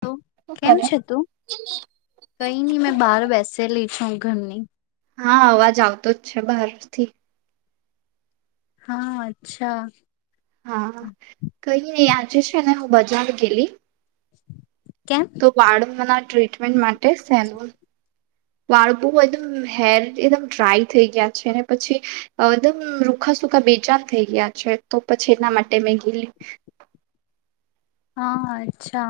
તો શું કેમ કરે? છે તું કઈ ની મેં બહાર બેસેલી છું ઘરની હા અવાજ આવતો જ છે બહાર થી હા અચ્છા હા કઈ નઈ આજે છે ને હું બજાર ગયેલી કેમ તો વાળ ના ટ્રીટમેન્ટ માટે વાળ એકદમ હેર એકદમ ડ્રાય થઈ ગયા છે ને પછી એકદમ રૂખા સુૂખા બેજ થઈ ગયા છે તો પછી એના માટે મેં ઘેલી હા અચ્છા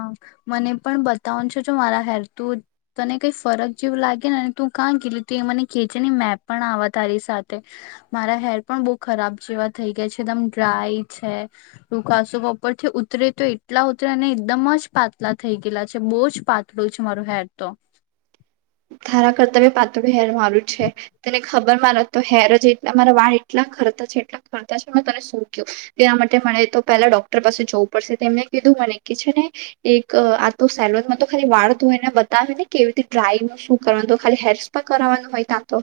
મને પણ બતાવનું છો જો મારા હેર તું તને કઈ ફરક જેવું લાગે નેને તું કાં ગલી તું એ મને કેહે છેે ને મેં પણ આ તારી સાથે મારા હેર પણ બહુ ખરાબ જેવા થઈ ગયા છે એકદમ ડ્રાય છે રકાસો ઉપરથી ઉતરે તો એટલા ઉતરીને એકદમ જ પાતલા થઈ ગયેલા છે બહુ જ પાતળું છે મારું હેર તો તારા કરતા પાતું હેર મારું છે તને ખબર મા તો હેર જ મારા વાળ એટલા ખરતા છે એટલા ખરતા છે મે તને શું ક્યું તેના માટે મને તો પેલા ડોક્ટર પાસે જવું પડશે તેમને કીધું મને કે છે ને એક આ તો સેલોનમાં તો ખાલી વાળ તોય એને બતાવે ને કેવી રીતે ડ્રાય ન શું કરવા તો ખાલી હેરસ પર કરાવવાનું હોય ત્યાં તો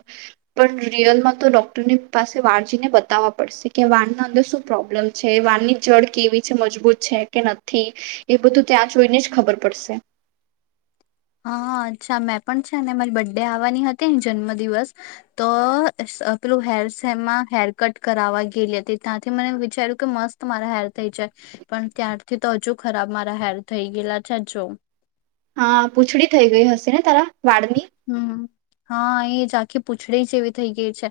પણ રિયલમાં તો ડોક્ટરની પાસે વાળ જયને બતાવવા પડશે કે વાળના અંદર શું પ્રોબ્લેમ છે વાળની જળ કેવી છે મજબૂત છે કે નથી એ બધું ત્યાં જોઈને જ ખબર પડશે હા અચ્છા મેં પણ છે ને મારી બર્ ડે આવવાની હતી જન્મ દિવસ તો પેલું હેર શેમાં હેર કટ કરાવવા ગયેલી હતી ત્યાંથી મને વિચાર્યું કે મસ્ત મારા હેર થઈ જાય પણ ત્યારથી તો હજુ ખરાબ મારા હેર થઈ ગયેલા છે જો હા પૂંછડી થઈ ગઈ હશે ને તારા વાળની હમ હા એજ આખી પૂછડી જેવી થઈ ગઈ છે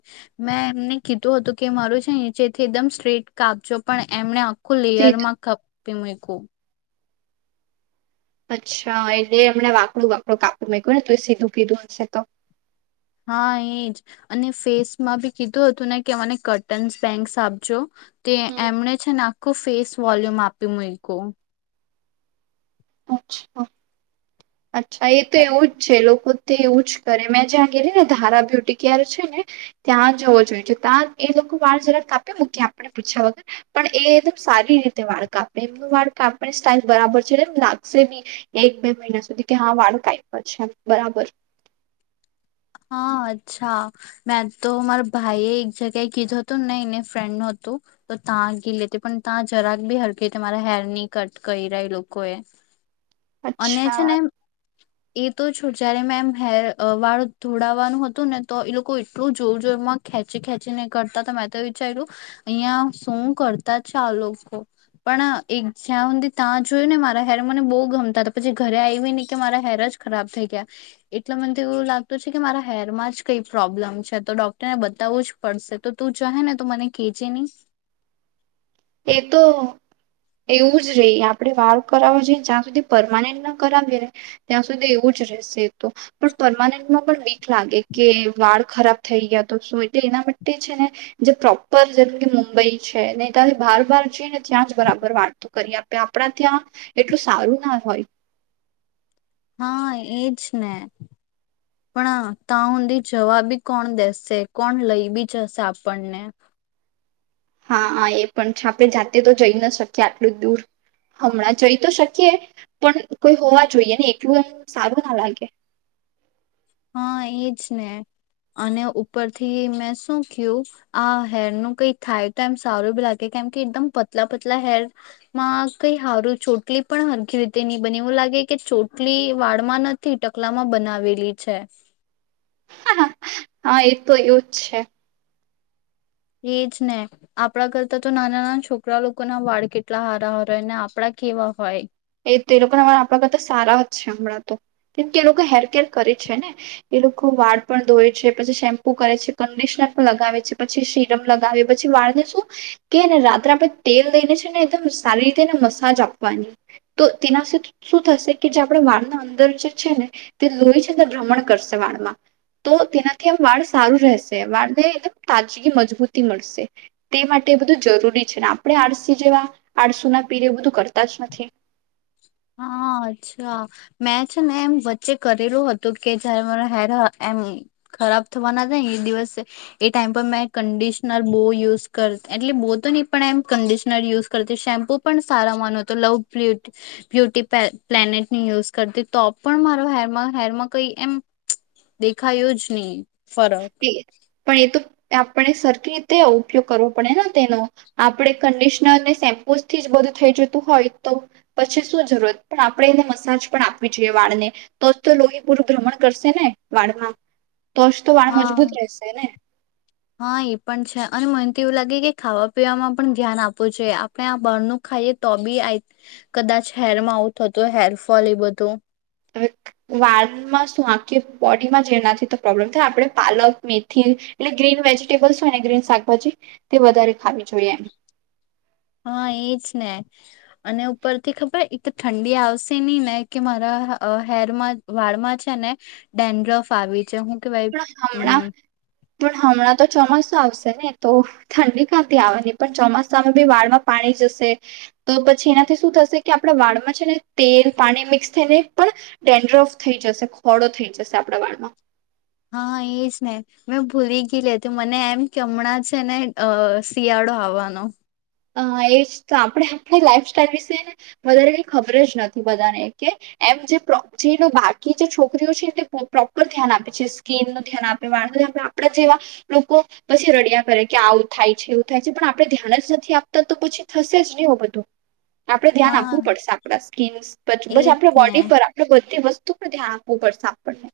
મેં એમને કીધું હતું કે મારું છે નીચેથી એકદમ સ્ટ્રેટ કાપજો પણ એમને આખુ સીધી લેયરમાં કપી મુકયું અચ્છા એટલે હમણાં વાકડું વાકડું કાપી માંક્યું ને તો સીધું કીધું હશે તો હા એજ અને ફેસમાં બી કીધું હતું ને કે અને કટન્સ બેેન્ક્સ આપજો તે હમ. એમને છે ને આખો ફેસ વોલ્યુમ આપી મ કો અચ્છા અચ્છા એ તો એવું જ છે લોકો પોતે એવું જ કરે મેં જ્યાં ગેલી ને ધારા બ્યુટી કેર છે ને ત્યાં જવો જોઈએ ત્યાં એ લોકો વાળ જરાક કાપે મૂકી આપને પીછુયા વગર પણ એ એકદમ સારી રીતે વાળ કાપે એમનું વાળ કાપની સ્ટાઈલ બરાબર છે એટલે એમ લાગશે બી એક બે મહિના સુધી કે હા વાળ કપયા છે બરાબર હા અચ્છા મેં તો મારા ભાઈએ એક જગ્યાએ કીધું હતું ને ને એને ફ્રેન્ડ હતું તો ત્યાં ગી લેતી પણ ત્યાં જરાક બી હરખી રીતે મારા હેર ની કટ કરી રહી લોકો એ અને અચ્છા છે ને એ તો છોડ જ્યારે મેમ હે વાળ થોડાવવાનું હતું ને તો એ લોકો એટલું જોર જોરમાં ખેંચી ખેંચી ને કરતા હતા મેં તો વિચાર્યું અહિયાં શું કરતા જ છે આ લોકો પણ એક જ્યાં સુધી ત્યાં જોયું ને મારા હેર મને બહુ ગમતા હતા પછી ઘરે આવી નને કે મારા હેર જ ખરાબ થઈ ગયા એટલે મને તો એવું લાગત તો છે કે મારા હેરમાં જ કઈ પ્રોબ્લેમ છે તો ડોક્ટરને બતાવવું જ પડશે તો તું ચહે ને તો મને કેજે નહીં એ તો એવું જ રહી આપણે વાળ કરાવો જોઈએ જ્યાં સુધી પરમેનેન્ટ કરાવીએ ને ત્યાં સુધી એવું જ રહેશે એ તો પણ પરમનેન્ટમાં પણ બીક લાગે કે વાળ ખરાબ થઈ ગયા તો શું એટલે એના માટે છે ને જે પ્રોપર જેમ કે મુંબઈ છે ને ત્યાં બાર બાર છે ને ત્યાં જ બરાબર વાતો કરી આપે આપણા ત્યાં એટલું સારું ના હોય હા એજ ને પણ તાં ઊંધી જવા બી કોણ દેસે કોણ લઈ બી જશે આપણને હા હા એ પણ આપણે જાતે તો જઈ ન શકીએ આટલું જ દૂર હમણાં જઈ તો શકીએ પણ કોઈ હોવા જોઈએ ને એટલું એ સારું ના લાગે હા એજ ને અને ઉપરથી મેં શું કય્યું આ હેરનું કઈ થાય તો એમ સારું બી લાગે કેમ કે એકદમ પતલા પતલા હેર માં કઈ સારું ચોટલી પણ હરખી રીતે નહી બને એવું લાગે કે ચોટલી વાળમાં નથી ટકલામાં બનાવેલી છે હા એ તો એવુંજ છે એજ ને આપણા કરતા તો નાના નાના છોકરા લોકો ના વાળ કેટલા હારાહાર હોય ને આપણા કેવા હોય એ તો એ લોકોના વાળ આપણા કરતા સારા જ હમણાં તો કેમ કે એ લોકો હેર કેર કરે છે ને એ લોકો વાળ પણ ધોવે છે પછી શેમ્પુ કરે છે કન્ડિશનર પણ લગાવે છે પછી સીરમ લગાવે પછી વાળને શું કે ને રાત્રે આપે તેલ લઈને છે ને એકદમ સારી રીતેને મસાજ આપવાની તો તેનાથી શું થશે કે જે આપણે વાળના અંદર જે છે ને તે લોહી છે ભ્રમણ કરશે વાળમાં તો તેનાથી આ વાળ સારું રહેશે વાળને એકમ તાજગી મજબૂતી મળશે તે માટે બધું જરૂરી છે ને આપણે આળસી જેવા આળસુના પીર બધું કરતા જ નથી હા અચ્છા મેં છે ને એમ વચ્ચે કરેલું હતું કે જયારે મારા હેર એમ ખરાબ થવાના હતા ને એ દિવસે એ ટાઈમ પર મેં કન્ડિશનર બહુ યુઝ કરતી એટલે બહુ તો નહી પણ એમ કડિશનર યુઝ કરતી શેમ્પુ પણ સારા માનો હતો લવુ બ્યુટી પ પ્લેનેટની યુઝ કરતી તો પણ મારો હેર હેરમાં કઈ એમ દેખાયું જ નહી ફરક પણ એ તોું આપણે સરખી રીતે ઉપયોગ કરવો પડે ને તેનો આપણે કંડિશનરને શેમ્પુ થી જ બધું થઈ જતું હોય તો પછી શું જરૂરત પણ આપણે એને મસાજ પણ આપવી જોઈએ વાળને તો જ તો લોહીપૂરું ભ્રમણ કરશે ને વાળમાં તો તો વાળ હા મજબૂત રહેશે ને હા એ પણ છે અને મને તો એવું લાગે કે ખાવા પીવાવામાં પણ ધ્યાન આપવું જોઈએ આપણે આ બહારનુંું ખાઈએ તો બી આ કદાચ હેરમાં આવું થતું હેરફોલ એ બધું હ વારમાં શું આ બોડીમાં જેનાથી તો પ્રોબ્લેમ થાય આપણે પાલક મેથી એટલે ગ્રીન વેજીિટેબલ્સ હોય ને ગ્રીન શાકભાજી તે વધારે ખાવી જોઈએ એમ હા એજ ને અને ઉપરથી ખબર એક ઠંડી આવશે નહી ને કે મારા હેરમાં વાળમાં છે ને ડેન રફ આવી છે હું કે ભાઈ હણા હમણા હમ પણ હમણાં તો ચોમાસું આવશે ને તો ઠંડી કાંથી આવેની પણ ચોમાસામાં બી વાળમાં પાણી જશે તો પછી એનાથી શું થશે કે આપણા વાળમાં છે ને તેલ પાણી મિક્સ થઈને પણ ટેન્ડ્રફ થઈ જશે ખોડો થઈ જશે આપણા વાળમાં હા એજ ને મેં ભૂલી ગય લે હતી મને એમ કેમણાં છે ને શિયાળો આવવાનો અ એજ આપણે આપણી લાઈફ સાઈલ વિશેને વધારે કઈ ખબર જ નથી બધાને કે એમ જે બાકી જે છોકરીઓ છે એને પ્રોપર ધ્યાન આપે છે સ્કીન નું ધ્યાન આપે વાણ આપણા જેવા લોકો પછી રડિયા કરે કે આવું થાય છે એવું થાય છે પણ આપણે ધ્યાન જ નથી આપ તો પછી થશે જ નહી હો બધું આપડે ધ્યાન હા આપવું પડશે આપણા સ્કીન પરછી બ એજ આપણે ને બોડી પર આપણેે બધી વસ્તુ ું પણ ધ્યાન આપવું પડશે આપણને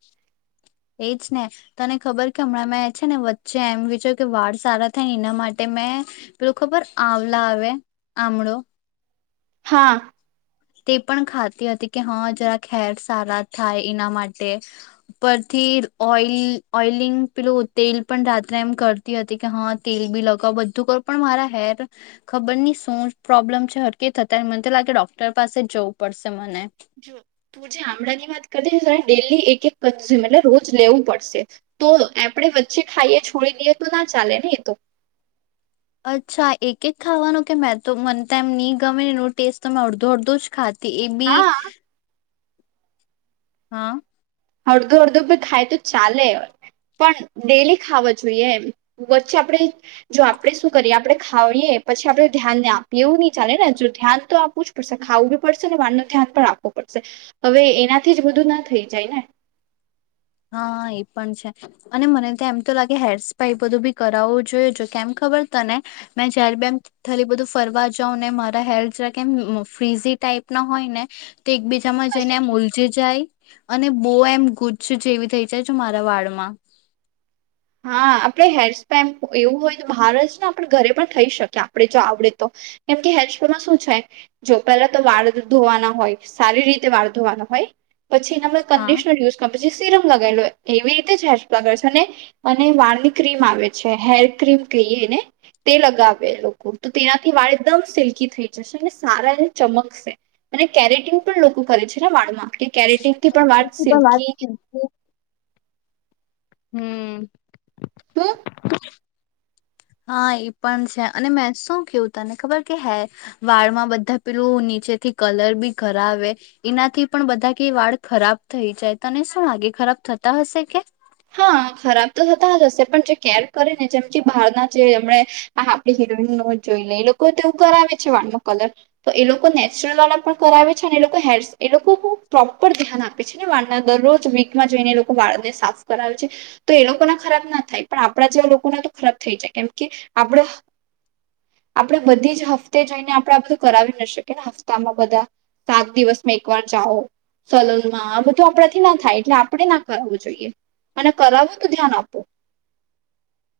એજ ને તને ખબર કે હમણાં મેં છે ને વચ્ચે એમ વિચ કે વાળ સારા થાય ને એના માટે મેં પેલો ખબર આવલા આવે આમળો હા તે પણ ખાતી હતી કે હા જરાક હેર સારા થાય એના માટે ઉપરથી ઓલ ઓઈલિંગ પેલું તેલ પણ રાત્રે એમ કરતી હતી કે હા તેલ બી લગાવ બધું કરો પણ મારા હેર ખબર નહી શું પ્રોબ્લેમ છે હરકી થતા મને તો લાગે ડોક્ટર ોક્ટર પાસે જવું પડશે મને જો તું જે આમળા ની વાત કરી ડેલી એક એક કમ એટલે રોજ લેવું પડશે તો આપણે વચ્ચે ખાઈએ છોડી દઈએ તો ના ચાલે ને એ તો અચ્છા એક જ ખાવાનું કે મેં તો મને એમ નહી ગમે એ ટેસ્ટ તો મેમે અડધો અડધો જ ખા એવી હા હા હળધો અળદો ખાય તો ચાલે પણ ડેલી ખાવા જોઈએ વચ્ચે આપણે જો આપણે શું કરીએ આપણે ખાવીએ પછી આપડે ધ્યાનને આપીએ એવું નહી ચાલે ને જો ધ્યાન તો આપવું જ પડશે ખાવું બી પડશે ને વાર ન ધ્યાન પણ આપવું પડશે હવે એનાથી જ બધું ના થઈ જાય ને હા એ પણ છે અને મને ત્યા એમ તો લાગે હેર સ્પાઈ બધું બી કરાવવું જોય જો કેમ ખબર તને મેં જયારે બી એમ થલી બધું ફરવા જાવ ને મારા હેર જરા કેમ ફ્રીઝ ટાઈપ ના હોય ને તો એકબીજામાં જઈને આમ ઉલજી જાય અને બહ એમ ગુ શું જેવી થઈ જાય મારા વાડમાં હા આપણે હેર સ્પેમ એવું હોય તો બહાર જ ને આપણે ઘરે પણ ખઈ શકીએ આપણે જો આવડે તો કેમ કે હેર સ્પેમમાં શું છે જો પેલા તો વાળ ધોવાના હોય સારી રીતે વાળ ધોવાનો હોય પછી એ હા કન્િશનર યુઝ કર પછી સીરમ લગાવી લો એવી રીતે હે લગે છે ને અને વાળની ક્રીમ આવે છે હેર ક્રીમ કહીએ ને તે લગાવે લોકો તો તેનાથી વાળ એકદમ સિલ્કી થઈ જશે અને સારા એને ચમકશે અને કેરેટિન પણ લોકો કરે છે ને વાળમાં કે કેરેટિનથી પણ છી પણ વાત વાતશેકી છે હમ [unintelligible] હા એ પણ છે અને મેં શું કેવું તને ખબર કે હે વાળમાં બધા પેલું નીચેથી કલર બી ઘરાવે એનાથી પણ બધા કે વાળ ખરાબ થઈ જાય તને શું લાગે ખરાબ થતા હશે કે હા ખરાબ તો થતા જ હશે પણ જે કેર કરીે ને જેમ કે બહાર ના જે એમણે આ હીરોઈન ન જોઈ લે એ લોકો એવું કરાવે છે વાળ નો કલર તો એ લોકો નેચરલ વાળા પણ કરાવે છે અને એ લોકો હેર એ લોકો પ્રોપર ધ્યાન આપે છે ને વાળના દરરોજ વીકમાં જઈને એ લોકો વાળને સાફ કરાવે છે તો એ લોકો ના ખરાબ ના થાય પણ આપણા જેવા લોકો ના તો ખરાબ થઈ જાય કેમ કે આપણે આપણેે બધી જ હફતે જોઈને આપણે બધું કરાવી ના શકીએને હપ્તામાં બધા સાત દિવસમાં એકવાર જાઓ સલોનમાં આ બધું આપણાથી ના થાય એટલે આપણે ના કરાવવું જોઈએ મને કરાવે તો ધ્યાન આપો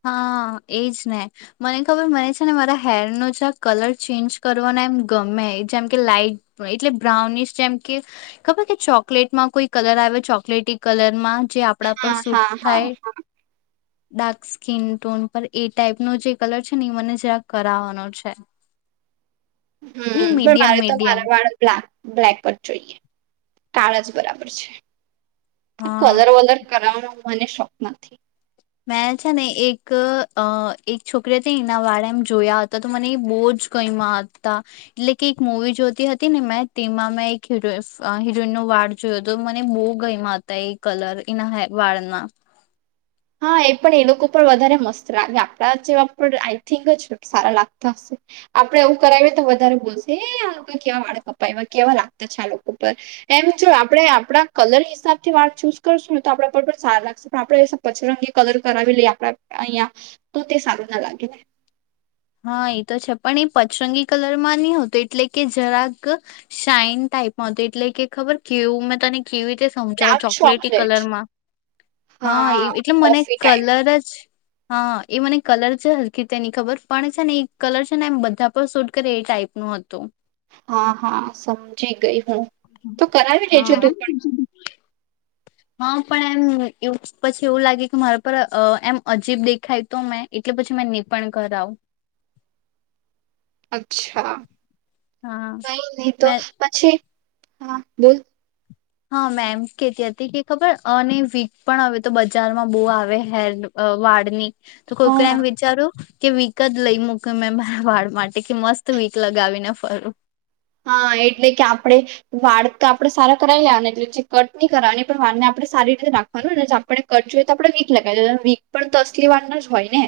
હા એજ ને મને ખબર મને છે ને મારા હેરનો છે કલર ચેન્જ કરવાના એમ ગમે જેમ કે લાાઈટ એટલે બ્રાઉનિશ જેમ કે ખબર કે ચોકલેટમાં કોઈ કલર આવે ચોકલેટી કલરમાં જે આપણા પર હા સૂટ હા હા થાય ડાક સ્કીિન ટોન પર એ ટાઈપનો જે કલર છે ને એ મને જરાક કરાવવાનો છે ની હમ પણ મીડિયમ મારે તો મીડિયમ મારા વાળ બ્લાક બ્લેકબર્ડ જોઈએ કાળા જ બરાબર છે હા કલર વલર કરા મને શોખ નથી મેં છે ને એક એક છોકરી હતી એના વાળ એમ જોયા હતા તો મને એ બહુ જ ગઈમા હતા એટલે કે એક મવી જોતી હતી ને મેં તેમાં મેં એક હરો હિરોઈનનોો વાળ જોયો હતો મને બહુ ગયમા હતા એ કલર એના વાળના હા એ પણ એ લોકો પર વધારે મસ્ત લાગે આપડા જેવા પર આઈ થિંક જ સારા લાગતા હશે આપડે એવું કરાવીએ તો વધારે બોલશે એ આ લોકો કેવા વાળ કપાવ કેવા લાગતા છે આ લોકો પર એમ જો આપડે આપણા કલર હિસાબથી વાળ ચૂઝ કરશું ને તો આપણા પર પણ સારા લાગશે પણ આપડે પછરંગી કલર કરાવી લે આપડા અહિયાં તો તે સારું ના લાગે હા એ તો છે પણ એ પચરંગી કલરમાં નહી હોતું એટલે કે જરાક શઇન ટાાઈપમાંત એટલે કે ખબર કેવું મેં તને કેવી રીતે સમજાવો આમ શોખ ચોકલેટી લે કલર છે માં હા એ એટલે મને કોફી ટાઈપ કલર જ હા એ મને કલર છે હલકી તેની ખબર પણ છે એ કલર છે ને એમ બધા પણ શૂટ કરે એ ટાઈપનુંું હતું હા, હા, સમજી ગઈ હું. તો કરાવી લેજો હા તું પણ હા પણ એમ પછી એવું લાગે કે મારા પર એમ અજીબ દેખાય તો મેં એટલે પછી મે નહી પણ કરાવું અચ્છા, કઈ નહી તો મે પછી. હા, બોલ હા. એમ કેતી હતી કે ખબર અને વીક પણ હવે તો બજારમાં બહુ આવે હેર વાળ ની તું કોઈ ક હા એમ વિચાર્યું કે વીક જ લઈ મૂક મેં મારા વાળ માટે કે મસ્ત વીક લગાવીને ફરૂ હા એટલે કે આપણે વાળ તો આપણેે સારા કરાવી લેવા એટલે જે કટ નહી કરવાની પણ વાર ને આપણે સારી રીતે રાખવાનું ને આપણે કટ જોઈએ તો આપણેે વીક લગાવીએ વીક પણ તો અસલી વારના જ હોય ને.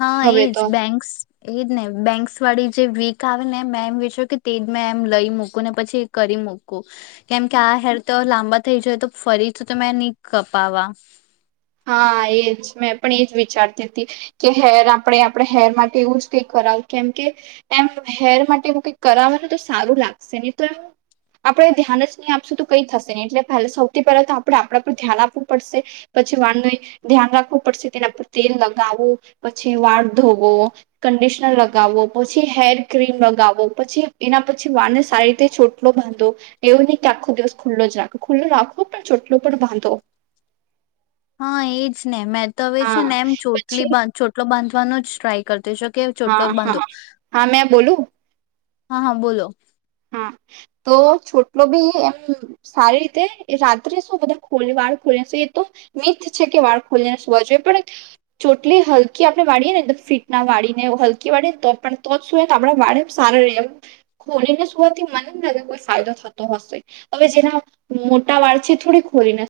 હા. હવે એજ તો બેન્ક્સ એજ ને બેન્ક્સ વાળી જે વીક આવે ને મેં એમ વિચાર્યું કે તે જ મેં એમ લઈ મૂકું ને પછી કરી મૂકું કેમ કે આ હેર તો લાંબા થઈ જાય તો ફરીથી તો મેં નહી કપાવા. હા એજ મેં પણ એજ વિચારતી હતી કે હેર આપણે આપણે હેર માટે એવું જ કઈ કરાવ કેમ કે એમ હેર માટે એવું કઈક કરાવે ને તો સારું લાગશે નહી તો એમ આપણે ધ્યાન જ નહી આપશું તો કઈ થશે નહી એટલે સૌથી પહેલા તો આપણે આપણા પર ધ્યાન આપવું પડશે. પછી વાળનું ધ્યાન રાખવું પડશે તેના પર તેલ લગાવો પછી વાળ ધોવો કન્ડિશનર લગાવો પછી હેર ક્રીમ લગાવો પછી એના પછી વાળને સારી રીતે ચોટલો બાંધો એવું નહી કે આખો દિવસ ખુલ્લાજ રાખો ખુલ્લા રાખો પણ ચોટલો પણ બાંધો. હા. એજ ને મે હવે છે. હા ને એમ જ પછી ચોટલો બાંધો જ ટ્રાય કરતી જ છે. કે હા, ચોટલો હા, હા, મેં બોલું. હા, હા, બોલો. હા તો ચોટલો બી એમ સારી રીતે રાત્રે શું બધા ખોલી વાળ ખોલીને એ તો મીથ છે કે વાળ ખોલીને સુવા જોઈએ પણ ચોટલી હલકી આપણે વાળીએ ને ફીટ ના વાળી ને હલકી વાળીને તો પણ તો જ શું ને આપ વાળ એમ સારા ખોલીને. થી મને કોઈ ફાયદો થતો હશે હવે જેના મોટા વાર છે થોડી ખોલીને